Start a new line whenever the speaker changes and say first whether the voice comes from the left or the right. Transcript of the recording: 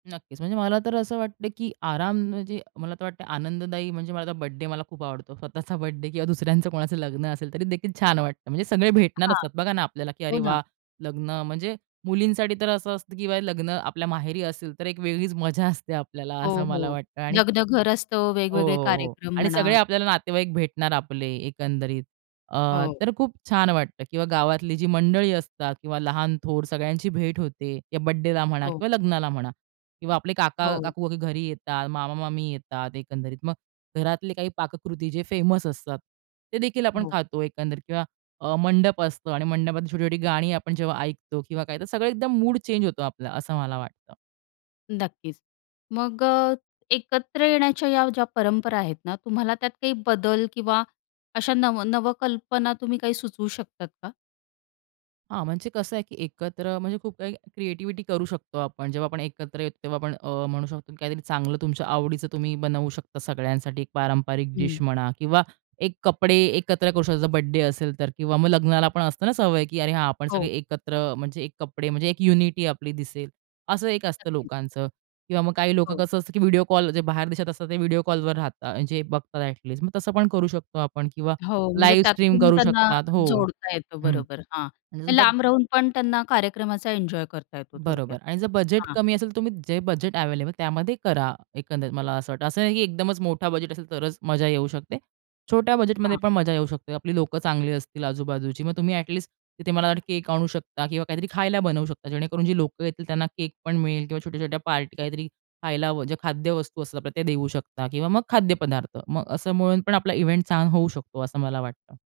right: नक्कीच. म्हणजे मला तर असं वाटत की आराम म्हणजे मला तर वाटतं आनंददायी म्हणजे माझा बर्थडे मला खूप आवडतो. स्वतःचा बर्थडे किंवा दुसऱ्यांचं कोणाचं लग्न असेल तरीदेखील छान वाटतं. म्हणजे सगळे भेटणार
left: हां.
right: असतात बघा ना आपल्याला, की
left: हो
right: अरे
left: ना.
right: वाह! लग्न म्हणजे मुलींसाठी तर असं असतं किंवा हे लग्न आपल्या माहेरी असेल, तर एक वेगळीच मजा असते आपल्याला
left: हो,
right: असं मला
left: हो.
right: वाटतं आणि
left: लग्नघर असतं.
right: हो,
left: वेगवेगळे
right: हो, हो.
left: कार्यक्रम
right: आणि
left: म्हणा.
right: सगळे आपल्याला नातेवाईक भेटणार आपले एकंदरीत अ,
left: हो.
right: तर खूप छान वाटतं किंवा गावातली जी मंडळी असतात किंवा लहान थोर सगळ्यांची भेट होते किंवा बर्थडेला म्हणा
left: हो.
right: किंवा लग्नाला म्हणा किंवा आपले
left: हो.
right: काका-काकू घरी येतात, मामा-मामी येतात एकंदरीत. मग घरातले काही पाककृती जे फेमस असतात, तेदेखील आपण
left: हो.
right: खातो एकंदरीत किंवा अ, मंडप असतो आणि मंडपात छोटी-छोटी गाणी आपण जेव्हा ऐकतो किंवा काय तर सगळं एकदम मूड चेंज होतो आपलं असं मला वाटतं.
left: नक्कीच. मग अ, एकत्र येण्याच्या या ज्या परंपरा आहेत ना, तुम्हाला त्यात काही बदल किंवा अशा नव नवकल्पना तुम्ही काही सुचवू शकतात का?
right: हां, म्हणजे कसं आहे की एकत्र म्हणजे खूप काही क्रिएटिव्हिटी करू शकतो आपण. जेव्हा आपण एकत्र येतो तेव्हा आपण अ, म्हणू शकतो काहीतरी चांगलं तुमच्या आवडीचं तुम्ही बनवू शकता सगळ्यांसाठी एक पारंपरिक डिश
left: हं.
right: म्हणा किंवा एक कपडे एकत्र करू शकतो, जर बर्थडे असेल तर किंवा मग लग्नाला पण असतं ना सवय की अरे, हां, आपण सगळे
left: हो.
right: एकत्र म्हणजे एक कपडे म्हणजे एक युनिटी आपली दिसेल असं एक असतं
left: नक्कीच.
right: लोकांचं किंवा मग काही लोकं
left: हो.
right: कसं असतं की व्हिडिओ कॉल जे बाहेर देशात असतात, ते व्हिडिओ कॉलवर राहतात, म्हणजे बघतात अ‍ॅटलिस्ट मग तसं पण करू शकतो आपण किंवा
left: हो. म्हणजे
right: लाईव्ह स्ट्रीम
left: त्यातून
right: करू
left: त्यांना
right: शकतात हो.
left: जोडता येतं.
right: हं.
left: बरोबर. हां.
right: आणि समजा
left: लांब राहून पण त्यांना कार्यक्रमाचा एन्जॉय करता येतो
right: बरोबर
left: थोडक्यात.
right: आणि जर बजेट
left: हां.
right: कमी असेल, तर तुम्ही जे बजेट अवेलेबल त्यामध्ये करा एकंदरीत मला असं वाटतं. असं नाही की एकदमच मोठा बजेट असेल, तरच मजा येऊ शकते. छोट्या बजेटमध्ये
left: हां.
right: पण मजा येऊ शकते. आपली लोकं चांगली असतील आजू-बाजूची, मग तुम्ही अ‍ॅटलिस्ट तिथे मला वाटतं केक आणू शकता किंवा काहीतरी खायला बनवू शकता. जेणेकरून जी लोकं येतील, त्यांना केक पण मिळेल किंवा छोट्या-छोट्या पार्टी काहीतरी खायला जे खाद्यवस्तू असतात ते देऊ शकता किंवा मग खाद्य पदार्थ, मग असं म्हणून पण आपला इव्हेंट छान होऊ शकतो असं मला वाटतं.